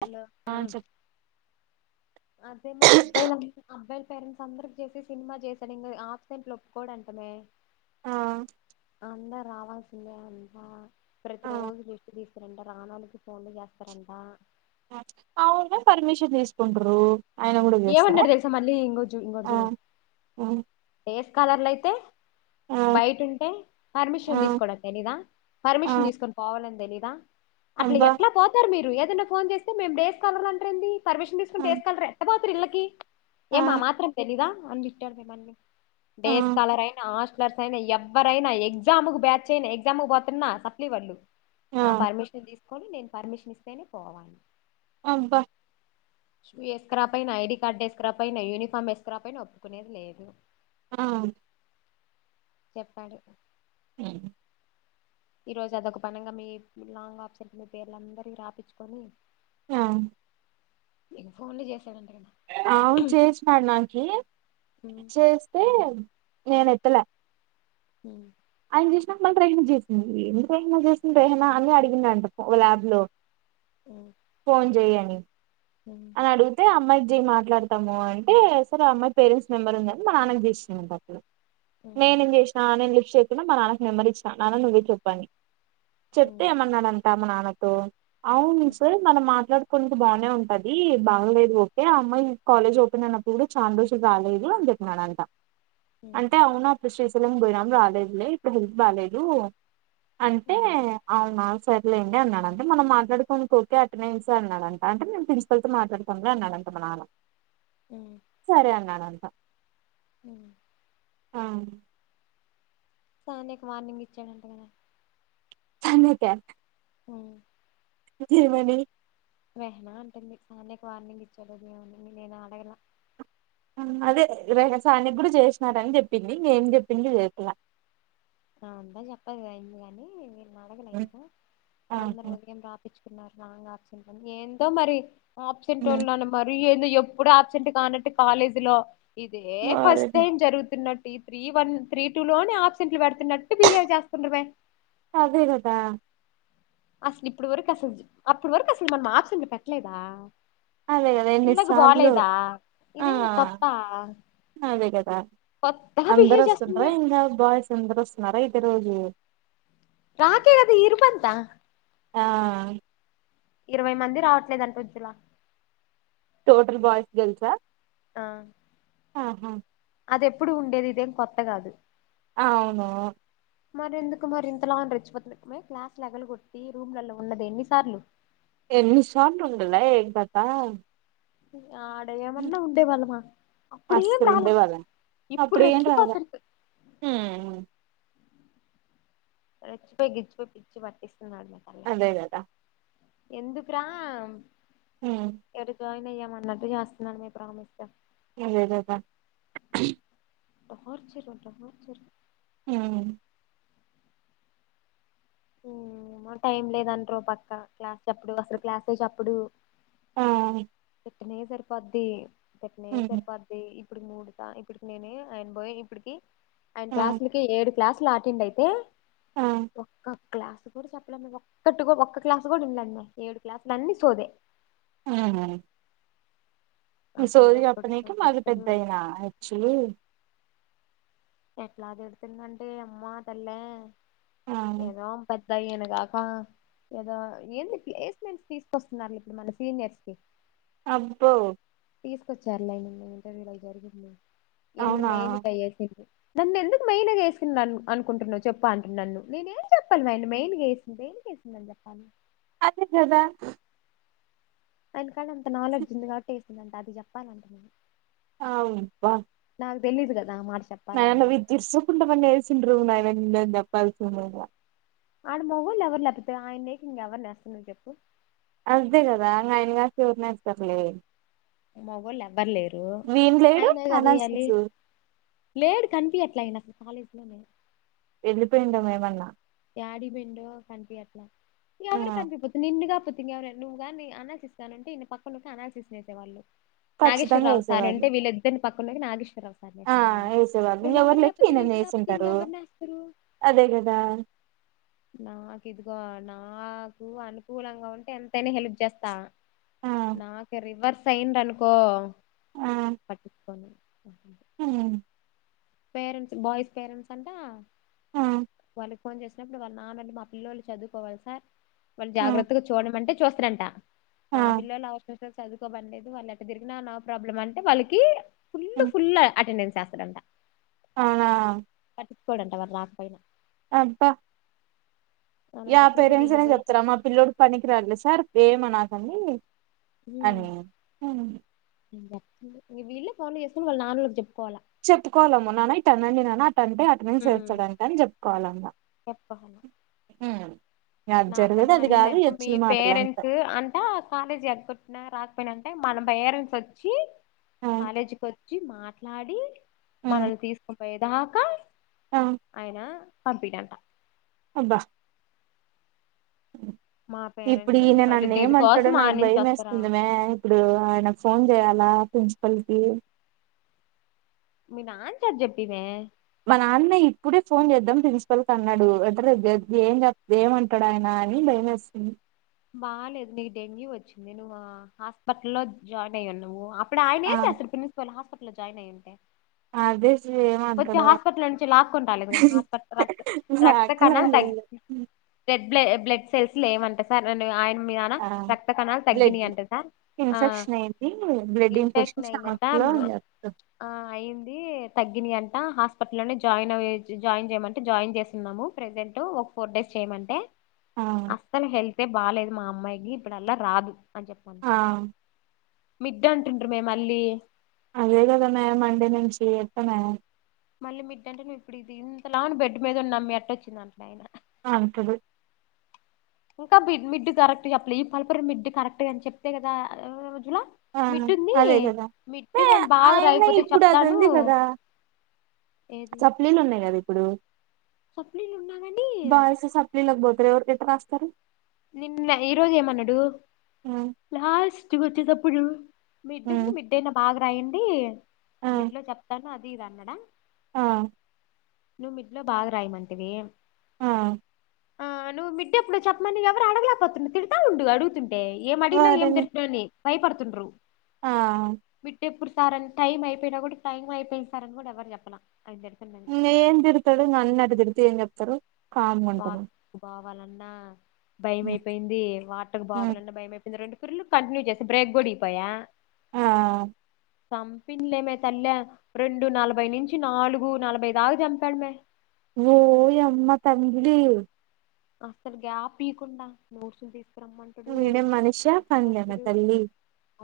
Hello ఆ అదే లే అబ్బాయిలం అబ్బాయిల పేరెంట్స్ అందరికి చేపి సినిమా చేశాడు ఇంకా ఆప్సెంట్లు ఒప్పుకోడంటమే ఆ అందా రావాస్ ఇంగ అంట ప్రతి రోజు లిస్ట్ తీస్తారంట రాణాలకి ఫోన్లు చేస్తారంట అ అవును పర్మిషన్ తీసుకుంట్రూ ఆయన కూడా చేస్తారా ఏమన్నాడు తెలుసా మళ్ళీ ఇంకో ఆ ఆ ఏస్ కలర్లయితే ఆ బయట ఉంటే ఆ పర్మిషన్ తీసుకోవడం తెలీదా ఆ పర్మిషన్ తీసుకొని పోవాలని తెలీదా అట్లా అబ్బా ఎట్లా పోతారు మీరు ఏదన్నా ఫోన్ చేస్తే మేము డేస్ కాలార్ అంట్రెంది పర్మిషన్ ఆ తీసుకుంటే వేసుకలరే ఎత్త పోతారు ఇళ్ళకి ఆ ఏమా మాత్రం తెలీదా అనిట్టారు మిమ్మల్ని ఆ డేస్ స్కాలర్ అయినా హాస్టలర్స్ అయినా ఎవరైనా ఎగ్జామ్ కు బ్యాచ్ అయినా ఎగ్జామ్ కు పోతున్నా ట్లీ వళ్ళు నా ఆ పర్మిషన్ తీసుకొని నేను పర్మిషన్ ఇస్తేనే పోవలా అబ్బ షూ వేసుకురా పైన ఐడి కార్డు వేసుకురా పైన యూనిఫామ్ వేసుకురా పైన ఒప్పుకునేది లేదు ఆ చెప్పాడు ఊ ఈ రోజు అదొక పనంగా మీ లాంగ్ ఆప్సెంట్ మీ పేర్లందరియి రాపిచ్చుకొని ఆ నీకు ఫోన్ లు చేస్ అవును చేసినడు నాకి ఉమ్, చేస్తే అబ్ నేను ఎత్తలే ఊ ఆయన చేసినా మమ్మల్ ట్రేహణ చేసింది ఎ ర్రేనా చేసింది ర్రహణ అని అడిగింది అంట ల్యాబ్ లో ఉమ్, ఫోన్ చెయ అని ఉమ్, అడిగితే ఆ అమ్మాయికి జి మాట్లాడతము అంటే సరే అమ్మాయి పేరెంట్స్ మెంబర్ ఉందని మా నాన్నకు చేసిండంట అతను ఉమ్, నేనేం చేసినా నేను లిఫ్ట్ చేకున్నా మా నాన్నకు నెంబర్ ఇచ్చిన నాన్న నువ్వే నువ్ ఇట్ల ఒత్తని చెప్తే ఉమ్, ఏమన్నాడంటా మా నాన్నకు అవును సార్ మనం మాట్లాడుకునేకి బానే ఉం అది బాగలేదు ఓకే ఆ అమ్మాయి కాలేజ్ ఓపెన్ అయినప్పుడు కూడా చాన్ రోజులు రాలేదు అని చెప్పినడ అంట ఉమ్, అంటే అవునా అప్పుడు శ్రీశైలం బయనాం రాలేదులే ఇప్పుడు హెల్త్ బాలేదు అంటే ఉమ్, అవునా స్ సర్లేండి అన్నాడంట మనం మాట్లాడుకోనికి ఓకే అటనన్స్ అన్నాడంట అంటే మేం పిలుస్ తరత మాట్లాడుతాం లే అన్నాడంట మా నాన్న సరే అన్నాడం ఊ ఆ సార్ నీకు వార్నింగ్ ఇచ్చాడంట కదా ఫ్యామిలీ ప్యాక్ మ్ ఏమని మెహనా అంటుంది సానియ కి వార్నింగ్ ఇచ్చారు అది ఏమని నేను అడగలా. అదే రెహ సానియ కూడ చేసినారని చెప్పింది ఇంగేం చెప్పిందో చెప్పలా. ఆఁ అంత చెప్పదు అయింది అనీ వీళ్ళనీ అడగలే ఇంక, అందరు ఆహా ఉదయం రాపిచ్చు కున్నారు రాంగ్ ఆప్సెంట్, ఏందో మరి ఆప్సెంటోళ్ళను మరి ఏందో ఎప్పుడు ఆప్సెంట్ కానట్టు కాలేజీ లో, ఇదే ఫస్ట్ టైం జరుగుతున్న ఈ త్రీ వన్, త్రీ టూ లోనే ఆప్సెంట్లు పడుతున్నట్టు బిహేవ్ చేస్తుండ్రుమే! అదే కదా! అసలు ఇప్పుడు వరకు అసలు, అప్పుడు వరకు అసలు మనం ఆప్సెంట్ పెట్ట్లేదా? అదే కదా ఎన్నిసార్లో ఇదేమన్నా ఆఁ కొత్త అదే కదా కొత్తగా అందరు బిహేవ్ చేస్తుంది వస్తుండ్రా మే ఇంగ బాయ్స్ అందరు వస్తున్నరా అయితే రోజు రాకే కదా ఇర్పంతా. ఆఁ ఇరవై మంది రావట్లేదంట వజ్జులా టోటల్ బాయ్స్ గర్ల్సా? ఆ ఆ హాఁ అది ఎప్పుడు ఉండేది ఇదేం కొత్త కాదు. అవును మరెందుకు మరి ఇంతలా అని రెచ్చిపోతుంది మేయ్ క్లాస్లు ఎగలు కొట్టి రూమ్లల్లో ఉన్నది ఎన్నిసార్లు. ఎన్ని సార్లు ఉండలే ఏం కథా ఆడ ఏమన్న ఉండే వాళ్ళమా. అస్సలు ఉండేవాళ్ళం అప్పుడేం రాల రెచ్చిపోతుంది మ్మ్ రెచ్చిపోయి గిచ్చిపోయి పిచ్చి పట్టిస్తున్నర్మే తల్లా అదే కదా ఎందుకురా ఉమ్ [unintelligible] జాయిన్ అయ్యాము అన్నట్టు చేస్తున్నరు మేయ్ ప్రామిస్గ అదేదెదె టార్చరు టార్చరు హ్మ్ మ్ ఏమో టైం లేదంట్రు ఓ పక్కా క్లాస్ చెప్పడు అసలు క్లాసే చెప్పడూ ఆఁ పొద్దున్నే సరిపొద్ది, పొద్దున్నే ఉమ్ సరిపొద్ది ఇ ఇప్పుడుకి మూడు సా ఇప్పుటికి నేను ఆయన బోయి ఇప్పటికి ఆయన ఆ క్లాస్ల్ లకి ఏడు క్లాసు లో అటెండ్ అయితే ఆఁ ఒక క్లాసు కూడ చెప్పలేమే, ఒక్కటి ఒక్క క్లాసు కూడ ఇన్లేమే ఏడు క్లాసులు అన్ని సోదే. మ్మ్ ఇంగ అసలు సోది చెప్పడు చెప్పనికే మళ్ళీ పెద్ద తిడతడు ఈయన ఎచ్చులూ ఎట్లా తిడుతుందంటే అమ్మా తల్లే, ఆ ఏదో పద్ రహిను గాకా ఏదో ఎందుకు ప్లేస్మెంట్స్ తీసుకొస్తున్నారు లే ఇప్పుడు మన సీనియర్స్ కి అబ్బో తీసుకొచ్చారులే ఆయనని ఇంటర్వ్యూలో అయి జరిగింది. ఎన్ని అవునా మెయిన్ కయేసి నన్ను ఎందుకు మెయిన్గా ఏసుకున్న అనుకుంటున్నవు చెప్పు అంటుండు నన్ను. నేనేం ఏం చెప్పలి మే మెయిన్గా ఏస్ దేనికి ఏసిందని జెప్పాలి అదే కదా ఆయన కాడ అంత నాలెడ్జ్ ఉంది కాబట్టి ఏసిండంట, అది చెప్పాలంట నేను. ఆయా బ్బ [unintelligible] చెప్పాలని న విదర్స కుండన్న [unintelligible] ఆడ మగ్ళ్ళ ఎవరు లపోతా ఆయన నకి ఇంక ఎవరు నేస్తస్తున్నారు్ చెప్పు [unintelligible] అస్దిే కదాంగా ఆయనగాసిఊర్నే తప్పలే [unintelligible] మోగొల్లు లే ఎవ్వర్లేరు లేడు ఆయనే కదేయ్యాలి అనాసిస్ లేడు కనిపి యట్లా అయినా కాలేజ్ లోనే వెళ్ళిపోయిండెం ఏమన్నా డా బెం కనిపి ఆ ఎవరు కనిపిపోతు నింగా [unintelligible] ఇంకవనా నువ్వు కానీ అనాల్సిస్తానంటే ఇన్ని పక్క నుే అనాల్సిినేసేవాళ్ళు [unintelligible] ఖచ్చితంగా నాగేశ్వరరావు సార్ వేసేవాళ్ళు అంటే వీళ్ళిద్దరిని పక్కనకి నాగేశ్వ ఇద్దరు ఒక సారి ఆ చేసేవాళ్ళు వేసేవాళ్ళు వాళ్ళు ఎవరూ ఇంకెవరు లెక్క లేకపోతే ఈయనని నిన్ను కాకపోతే ఇంగ వేసింటారు ఎవరిని వేస్తారు అదే కదా నా కిదిగో నాకు అనుకూలంగా ఉంటే ఎంతైనా హెల్ప్ చేస్తా ఆ నాకు రివర్స్ అయింది అనుకో పట్టించుకోను హ పేరెంట్స్ బాయ్స్ పేరెంట్స్ అంట ఆ వాళ్ళకి ఫోన్ చేసినప్పుడు వాళ్ళ నాన్న మా పిల్లోళ్ళు చదువుకోవాలి సార్ వాళ్ళు ఆ జాగ్రత్తగా చూడ మంటే చూస్తరంట ఆ మా పిల్లోల్లు అవసరం అయితే చదువుకో పనిలేదు వాళ్ళు ఎట్ట తిరిగినా నో ప్రాబ్లమ్ అంటే వాళ్ళకి ఫుల్ ఉమ్, ఫుల్ అటెండన్స్ వేస్తడంట అవునా చిప్పుకోవడంట వాారు రాకపోనా [unintelligible] అబ్బా యా అలాంటప్పుడు ఇంక పేరెంట్స్ వీళ్ళు అనే పోయి చెప్తారా మా పిల్ల్లోడుకి పనికి రాలేడు సార్ ఏమనాకండి హ్మ్ అనీ నేను వీళ్ళే ఫోన్లు చేసుకుని వాళ్ళ నాన్నొలకి చెప్పు చెప్పుకోవాలమ్మ నాన్న ఇట్ట అనండి నాన్న అట్ట అంటే అటెండెన్స్ ఉమ్. వెస్త డంట అని చెప్పుకోవాలంట [inaudible] హమ్ నాకని మండిదనుకో మీ మాటలు అంతే పేరెంట్స్ అంటా కాలేజీ ఎగ్గొట్టిన రా పోయినంటే మన పేరెంట్స్ వచ్చి కాలేజీకి వచ్చి మాట్లాడి మనల్ని తీసుకునిపోయేదాకా ఆయన పంపిడంట అబ్బా మ ఇప్పుడు ఈయన నన్ను ఏమంటడో నాకు ఆడ్నుంచి భయం వస్తారా వేస్తుందిమే ఇప్పుడు ఆయనకు ఫోన్ చేయాలా ప్రిన్సిపాల్ కీ మీ నాన్ చేత చెప్పినె మా నాన్న ఇప్పుడే ఫోన్ చేద్దాం ప్రిన్సిపల్ కన్నాడు అంటే రేపు ఏమంటాడు ఆయన కానీ భయమేస్తుంది బాలేదు నీకు డెంగ్యూ వచ్చింది నువ్వు హాస్పిటల్ లో జాయిన్ అయ్యి న్నావు ఇప్పుడు ఆ ఆయనెమ్ చేస్తడు ప్రన్సిపల్ హాస్పిటల్లో జాయిన్ అయ్యి ఉంటే అదే వచ్చి ఏమంటాడో హాస్పిటల్ నుంచి లాక్కుంటాలేదు హాస్పిటల్ రక్ రక్త నాకులా కణాలు తగ్ బ్ల బ్లడ్ సెల్స్ లేమంటా సార్ ఆయ ఆ బ్లడ్ సార్ ఆ ఇన్ఫెక్షన్ది బ్లడ్ ఇన్ఫెక్షన్ స్త [unintelligible] ఆ అయింది తగ్గిన అంట హాస్పిటల్ లోనే జాయిన్ అ జాయిన్ చేయమంటే జాయిన్ చేసున్నాము ప్రెజెంట్ ఒక ఫోర్ డేస్ చేయమంటే ఆ అస్సలు హెళ్తే బాలేదు మా అమ్మాయికి ఇప్పుడ అల్లా రాదు అని చెప్పమను ఆ మిడ్డు అంటుండే మే మళ్ళీ అదే కద మే మండే నుంచి ఎట్ట మే మళ్ళీ మీడ్డంటే నువ్ ఇప్పుడు ఇది ఇంతలా బెడ్ మీద ఉన్నమ్ మీ ఎట్ట వచ్చింది అంటడు ఆయన అంతది ఇంకా బిడ్ మిడ్డు కరెక్ట్గా అ పల్పడి మిడ్డు కరెక్ట్గాని చెప్తే కదా రోజుల ఆ మిడ్ ఉంది అదే కదా మిడ్ కాని బాగా ఆయన రాయకపోతే ఇప్పుడు అది చెప్తాను ఉంది కదా ఏది సప్లయస్ ఉన్నాయి కద సప్లీలు ఉన్నా కాని బాయ్స్ సప్లయస్ కీ పోతారు ఎవరు ఎట్టల రాస్తారు నిన్న ఈరోజుమన్నాడు ఉమ్, లాస్ట్ వచ్చే తప్పుడు మిడ్డు ఉమ్, మిడ్డ అయినా బాగా రాయండి మిడ్లో చెప్తాను అది ఇద అన్నడా హ నువ్ మిడ్లో బాగా రాయమంటివి ఆ ఆ నువ్వు మిడ్డు అప్పుడు చెప్పమడానికి ఎవరు అడగలేపోతున్నా తితా ఉడువు అడుగుతుంటే ఏం అడిగినా ఏం వారిని దిని భయపడుతుండ్ర ఆ మిట్టె ఆపు సారని టైం అయిపోయినా కూడా టైం అయిపోయిస్తారని కూడా ఎవరు చెప్పన ఏం తిరుతాడు నన్న అటు తిరుతే ఏం చెప్తాడు కామ్ గా ఉంటారు కావాలన్నా భయ అయిపోయింది వాటకు బావాలన్నా భయయిపో రెండు పిర్లు కంటిన్యూ చేస్త బ్రేక్ కూడాడిగిపోయా ఆ చంపిందిలేమే తల్లి రెండు నలభై నుంచి నాలుగు నలభై దాకా చంపాడుమే ఓ అమ్మా తంగలి అసలు గ్యాప్కుండా నూర్ చ ఇడ మనుష్య పజన తల్లి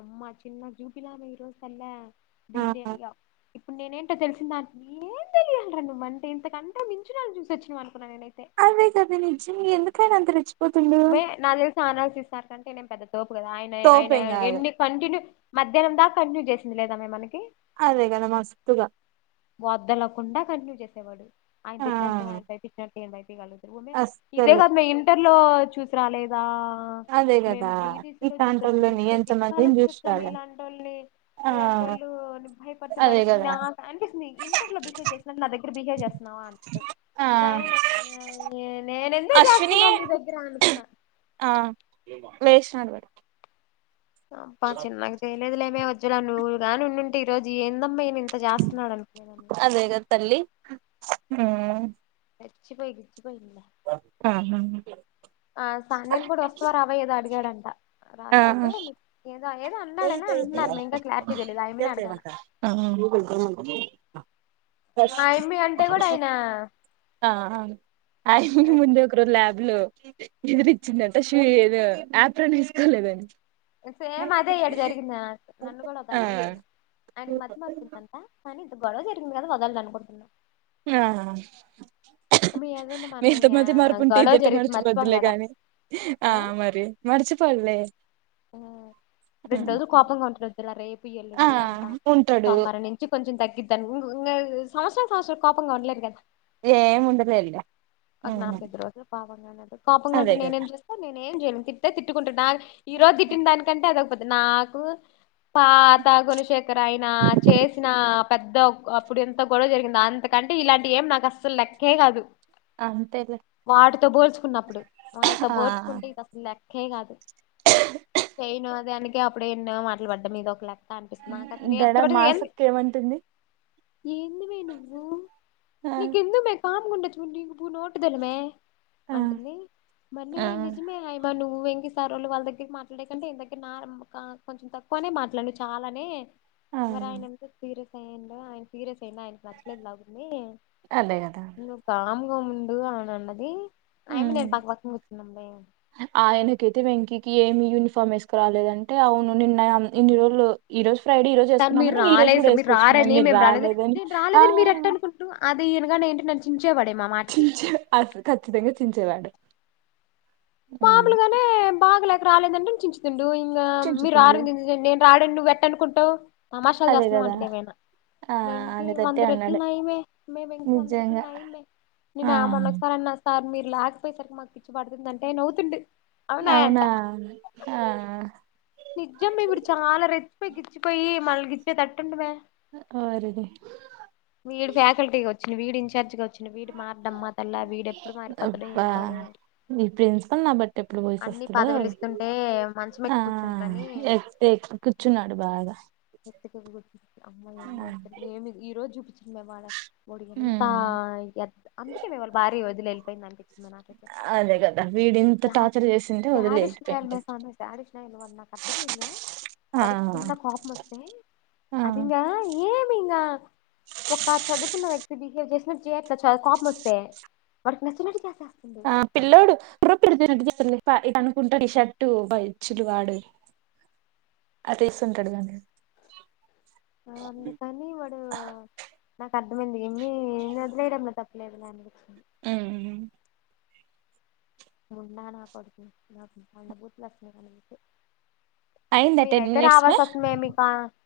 అమ్మా చిన్న జూపిలామె రోస్ల్ల ఆ బీడి అయ్య ఇప్పుడు నేనేంటో తెలిసిన దానికి ఏం తెలియలరా నువ్వ అంటే ఇంతకంటే మించు వాలని చూసి వచ్చిన మనకు అదై అదే నిజ్ం ఎందుకైనా అంత రెచ్చి మె నా తెలిసి అనాలసిస్ సార్ కంటే నేను పెద్ద తోపు కదా ఆయన ఆయన తోపేం కాదు ఎన్ని కంటిన్య మధ్యానం దాక కంటిన్యూ చేసింది లేదా మనకి అదే కద మస్తుగా వద్దనకుండా కంటిన్యూ చేసేవాడు ఆయన ఆ పెట్టినట్టు ఆయన పై తిట్టినట్టు ఎమ్ ఇదే అస్సలు కాదు మే ఇంటర్ లో చూసి రాలేదా ఆ అదే మేము కదా పిటీసీలో ఇట్లాంటోళ్ళని చూసొచ్చినేటి ఎంత దిక్కాలో మందిని చూసొచ్చినాము మే చూసిరాలే ఇలాంటి వాళ్ళని ఆ ఇలాంటి వొళ్ళు భయపడితే భయ అదే కదా నా [unintelligible] ఇంటర్ లో బిహేవ్ చేసినట్టు నా దగ్గర బిహేవ్ చేస్తున్నావా అంటాది ఆ నైనా న నేను ఎందుకు అశ్విని చేసుకుంటా నీ దగ్గర అనుకున్నా ఆ లేేసినాడు వాడు అబ్బా చిన్నగ చేయలేదులేవే వజ్జల నువ్వు గానీ ఉండింటే ఈ రోజు ఏందమ్మా ఈ అదేగ తల్లి హమ్ రెచ్చిపోయి ఆహా ఆ సానియా ని కూడా వస్తావొ రావొ ఏదో అడిగాడంట ఆ రాకపోతే ఏదో ఏదో అన్నాడనే అంటున్నారు ఇంకా క్లారిటీ తెలీదు ఆయిమ్మిని అడగాల [unintelligible] ఆయమ్మి అంటే కూడా [unintelligible] ఆయన ఆ ఆ [unintelligible] ముంది ఒక రోజు ల్యాబ్ లో ఎదురిచ్చిందంట షూ ఏదో యాప్రాన్ ఏసుకోలేదని సేమ్ అదే ఇ్యడు జరిగింది నల్లు కూడా ఆ ఒకదలిటింది ఆయన ఆయనకి మద్ద్య మార్పుందంటా కానీ ఇది గొడవ జరిగింది కదా వదలాల అనుకుంటున్నాం ఆ [unintelligible] మనం మిగత మధ గొడవ మరుపుంటిది అట్ట జరిగితే మర్చిపోం మడిచిపోద్దులే కదా కాగానీ ఆ మరి మర్చిపో ల్లే రెండ్రోజులు కోపంగా ఉంటడు తెల్ల రేపు ఆ యల్లుండి అంతా ఉంటాడు సోమవారం నుంచి కొంచెం తగిద్ది ఇమ్ ఇంగా సంవత్సరాలు సంవత్సరాలు కోపంగా ఉండ్లేరు గదా ఏముండలేర్లే కోపంగా ఉంటే అదే కదా నేనేం చేస్తా నేన్ నేమ్ జయలెన్ తిట్ట్తే తిట్టుకుంటడు నా ఈ రోజు తిట్టిన్ దానికంటే [unintelligible] పోద్ది నాకు పాత గుణశేఖర్ ఆయన చేసిన అప్ పెద్ద అప్పుడు ఎంత గొడవ జరిగింది అంతకంటే ఇలాంటి ఏం నాకస్సలు లెక్కే కాదు అంతేలే వాటితో పోల్చుకున్నప్పుడు, వాళ్ళతో ఆ పోల్చుకుంటే ఇది అసలు లెక్ ఏం కాదు, చెయ్యనిదానికి ఎప్పుడెన్నో మాట్లు పడ్డా, ఇదొకలెక్కా. తనిపిస్ దడ మా మాసక్ ఏమంటుంది [unintelligible] ఏంది మే నువ్వు, ఆ నీకెందుకు మే కామ్ గా ఉండొచ్చుగా, నీకు భలే నోటుదూల మే ఆ అంటుంది మల్లీ నిజమే ఏమ ను నువ్వు, ఎన్ని సార్లు వాళ్ళ దగ్గర మాట్లాడే కంటే దగ్గర కొంచెం తక్కువనే మాట్లాడ నువ్వు చాలానే. ఆ మరి ఆయన ఎంత సీరియస్ అయ్యిండో, ఆయన సీరియస్ నేను ఆయనకి నచ్చలేదులాగుంది. అదే కదా నువ్వు కామ్గా ఉండు అని అన్నది. అయమ్మీ, ఉమ్ నేను పక్క పక్కనే కూర్చుంటే. ఆయనకైతే వెంకీకి, ఏమి యూనిఫామ్ వేసుకురాలేదంటే, అవును నిన్న ఇన్ని రోజులు ఈ రోజు. ఫ్రైడే ఈ రోజు తను మీరు వేసుకున్నామని ఈ రోజు కూడా రాలేదు మీరు వేసుకొచ్చుకున్నాం. రారని మీరు మేము రాలేదు రాలేదని నేను ఆ. రాలేదని మీరు ఎట్ట అనుకుంట్రు అది ఈనగాని ఏంటి నన్ను చించేవాడే మా మాటకి చించే అసలు ఖచ్చితంగా చించేవాడు. ఉమ్ మాములుగానే బాగాలేక రాలేదంటేనే చించుతుండు ఇంకా మీరు చించుతుండు రారేదు ఎందుకు అండీ అని రాడనీ నువ్వు ఎటుకుంటావు తమాషాలు అదే చేస్తున్నావు కదా అంటా నిమీద ఆ వెంకీ అనేటట్టే వంద రెట్లు అన్నాడు నయమే మేమింకా వంద రెట్లు నిజంగా నయమే ఆ నేను అమోన్న ఒకసారి అన్న సార్ మీరు లేకపోయసరికి మాకు పిచ్చి పడుతుంది అంటే నవ్వుతుండు అవునాయంట అవునా ఆ నిజం ఇప్పుడు చాలా రె ఇచ్చిపోయి మళ్ళ గ ఇచ్చే తట్టుండవే ఓరిని మీడు ఫ్యాకల్టీకి వచ్చ వచ్చిన వీడి ఇన్ఛార్జ్ గా వచ్చింది వీడి మారడం మా తల్లా వీడ ఎప్పుడు మారిపోతాడు ఏం పాడు చె నా బట్టి ఎప్పుడు పోయస వస్తుడు మంచం ఆ ఎక్కి కూర్చుంటారని ఎక్ ఎక్ కూర్చున్నాడు బాగా ఎతి గుర్ అమ్మాయి ఎడతారు ఏమి ఈరో జు చూపించింది మేమ్ వాడ మడి ఎంత అందుకే మేమ్మల్ళ భారీ రోజులు వెళ్ళిపోయింది అకే మనాకప్ప వీడింత టాచర్ చేసి శ అడిష్ నయల్ మ సా అడిష్ నయల్ వ అర్థమ ఇల్ ఆ వాడకి చిన్న కోపం వస్తే అదింగా ఏమిగా ఉక్క చదుకు వక్ బిహేవ్ చేస్తున కామ్ వస్త మ నస్త ఆ పిల్లోడు ఇ పెడుతుటుస్తుడి ఇ అనుకుంటా షర్టు బచ్చులు వాడు అ తీస్తుంటాడు కాగానీ ఆ అ తనీవడు అర్థమైంది ఏమి వదిలేయడంలో తప్పులేదు నాని ఊ మొన్నా నా [inaudible] నాకు బూతులు [inaudible] అయిందా మీర్ టెన్ అయితే మినిట్స్ మే రావాల్సొస్తుందే మీక్ పా